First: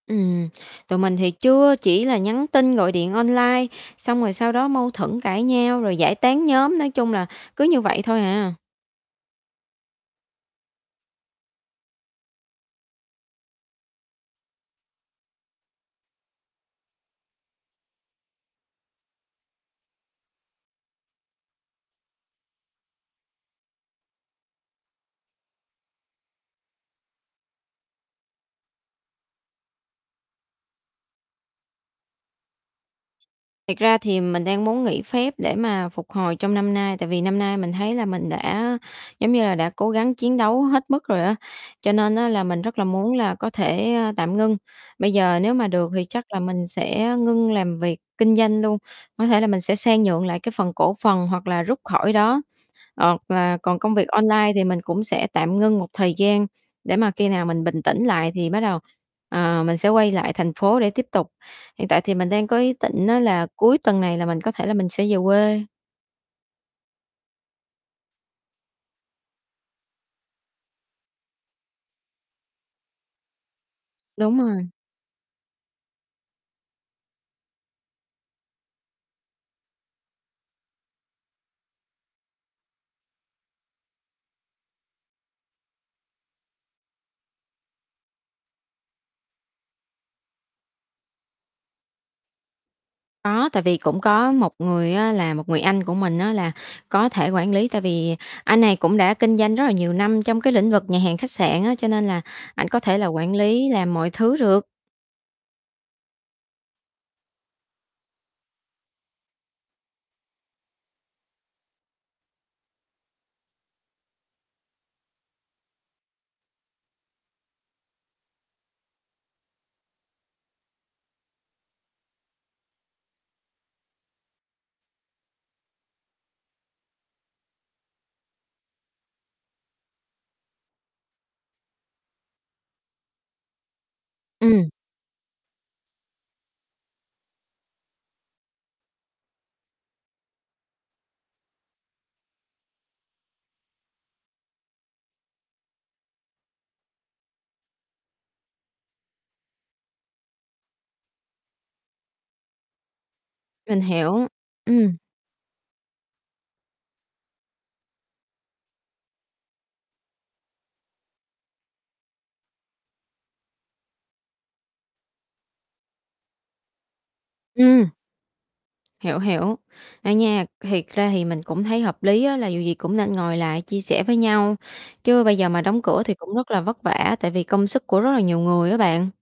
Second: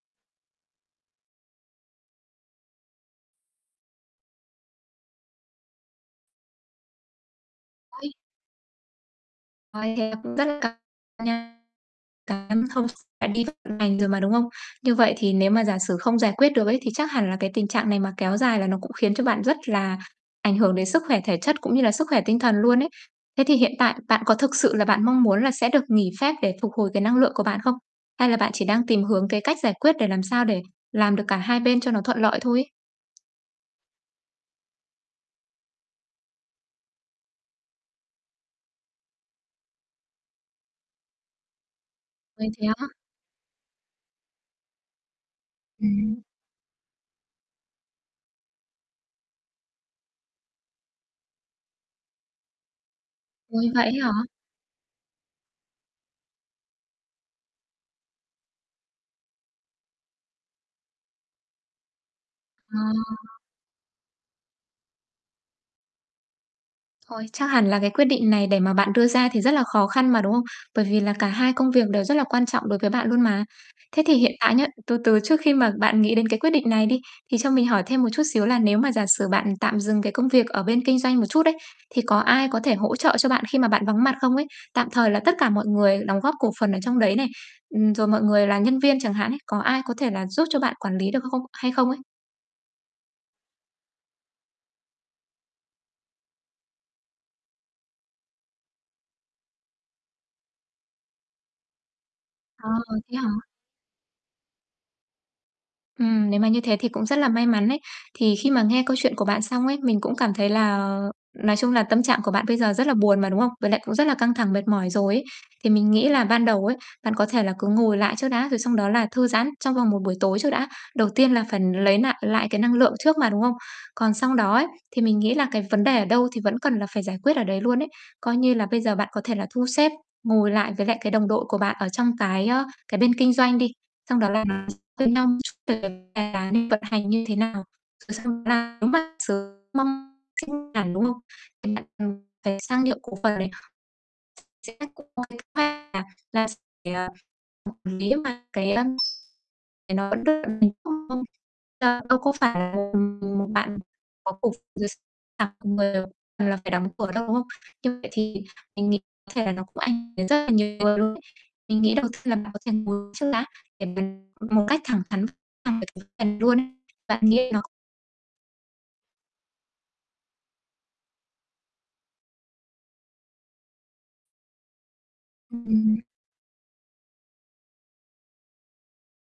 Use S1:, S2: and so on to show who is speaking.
S1: Ừm, tụi mình thì chưa, chỉ là nhắn tin, gọi điện online, xong rồi sau đó mâu thuẫn, cãi nhau rồi giải tán nhóm, nói chung là, cứ như vậy
S2: Đây.
S1: thôi à.
S2: Ôi, thế cũng rất căng nha [unintelligible] bạn đi vứt vận hành rồi mà, đúng hông? Như vậy thì nếu mà giả sử không giải quyết được ấy, thì chắc hẳn là cái tình trạng này mà kéo dài là nó cũng khiến cho bạn rất là ảnh hưởng đến sức khỏe thể chất, cũng như là sức khỏe tinh thần luôn ấy. Thế thì hiện tại, bạn có thực sự là bạn mong muốn là sẽ được nghỉ phép để phục hồi cái năng lượng của bạn không? Hay là bạn chỉ đang tìm hướng, cái cách giải quyết để làm sao để làm được cả hai bên cho nó thuận lợi thôi ấy?
S1: Thiệt ra thì mình đang muốn nghỉ phép để mà phục hồi trong năm nay. Tại vì năm nay mình thấy là mình đã, giống như là, đã cố gắng chiến đấu hết mức rồi á, cho nên á là
S2: Ôi,
S1: mình
S2: thế
S1: rất là
S2: á?
S1: muốn là có thể, ơ, tạm ngưng. Bây giờ nếu mà được thì
S2: Ừm.
S1: chắc là mình sẽ ngưng làm việc kinh doanh luôn. Có thể là mình sẽ sang nhượng lại cái phần cổ phần hoặc là rút khỏi đó, hoặc là
S2: Ôi,
S1: còn
S2: vậy ấy
S1: công việc
S2: hả?
S1: online thì mình cũng sẽ tạm ngưng một thời gian, để mà khi nào mình bình tĩnh lại thì bắt đầu, ờ, mình sẽ quay lại thành phố để tiếp tục. Hiện tại thì mình đang có ý
S2: Ờ.
S1: tịnh á, là cuối tuần này là mình có thể là mình sẽ về quê.
S2: Ôi, chắc hẳn là cái quyết định này để mà bạn đưa ra thì rất là khó khăn mà, đúng hông? Bởi vì là cả hai công việc đều rất là quan trọng đối với bạn luôn mà. Thế thì hiện
S1: Đúng
S2: tại nhá,
S1: rồi.
S2: từ từ trước khi mà bạn nghĩ đến cái quyết định này đi, thì cho mình hỏi thêm một chút xíu là nếu mà giả sử bạn tạm dừng cái công việc ở bên kinh doanh một chút ấy, thì có ai có thể hỗ trợ cho bạn khi mà bạn vắng mặt không ấy? Tạm thời là tất cả mọi người đóng góp cổ phần ở trong đấy này, ừm, rồi mọi người là nhân viên chẳng hạn ấy, có ai có thể là giúp cho bạn quản lý được không hay không ấy?
S1: Có, tại vì cũng có 1 người á, là một người anh của mình á là có thể quản lý. Tại vì anh này cũng đã kinh doanh rất là nhiều năm trong cái lĩnh vực nhà hàng khách sạn á, cho nên là ảnh
S2: Ờ,
S1: có thể là
S2: thế hả?
S1: quản lý, làm mọi thứ được.
S2: Ừm, nếu mà như thế thì cũng rất là may mắn ấy. Thì khi mà nghe câu chuyện của bạn xong ấy, mình cũng cảm thấy là nói chung là, tâm trạng của bạn bây giờ rất là buồn mà, đúng không? Với lại cũng rất là căng thẳng, mệt mỏi rồi ấy. Thì mình nghĩ là ban đầu ấy, bạn có thể là cứ ngồi lại trước đã, rồi sau đó là thư giãn trong vòng một buổi tối trước đã. Đầu tiên là phải n lấy nại lại cái năng lượng trước mà, đúng không? Còn xong đó ấy, thì mình nghĩ là cái vấn đề ở đâu thì vẫn cần là phải giải quyết ở đấy luôn ấy. Coi như là bây giờ bạn có thể là thu xếp, ngồi lại với lại cái đồng đội của bạn ở trong cái, ơ, cái bên kinh doanh đi. Xong đó là nói
S1: Ừm.
S2: với nhau một chút về cái quán vận hành như thế nào? Rồi xong đó là, nếu mà [unintelligible] đúng không? Thì bạn, ừm, hãy sang nhượng cổ phần này. [unintelligible] Là s phải, à, quản lý cơ mà, cái, a, đóng cửa đâu, ấy nó vẫn cứ [unintelligible] ra đâu có phải là [unintelligible] một bạn
S1: Mình hiểu.
S2: có cổ
S1: Ừm.
S2: [unintelligible] là phải đóng cửa đâu, đúng không? Như vậy thì mình nghĩ có thể là nó cũng ảnh hưởng đến rất là nhiều người luôn ấy. Mình nghĩ đầu tiên là bạn có thể ngồi trước đã, để mình một cách thẳng thắn [unintelligible] bạn nghĩ là nó
S1: Ừm. Hiểu, hiểu. [unintelligible] Thiệt ra thì mình cũng thấy hợp lý á, là dù gì cũng nên ngồi lại chia sẻ với nhau, chứ bây giờ mà đóng cửa
S2: [unintelligible]
S1: thì cũng rất là vất vả, tại vì công sức của rất là nhiều người á bạn.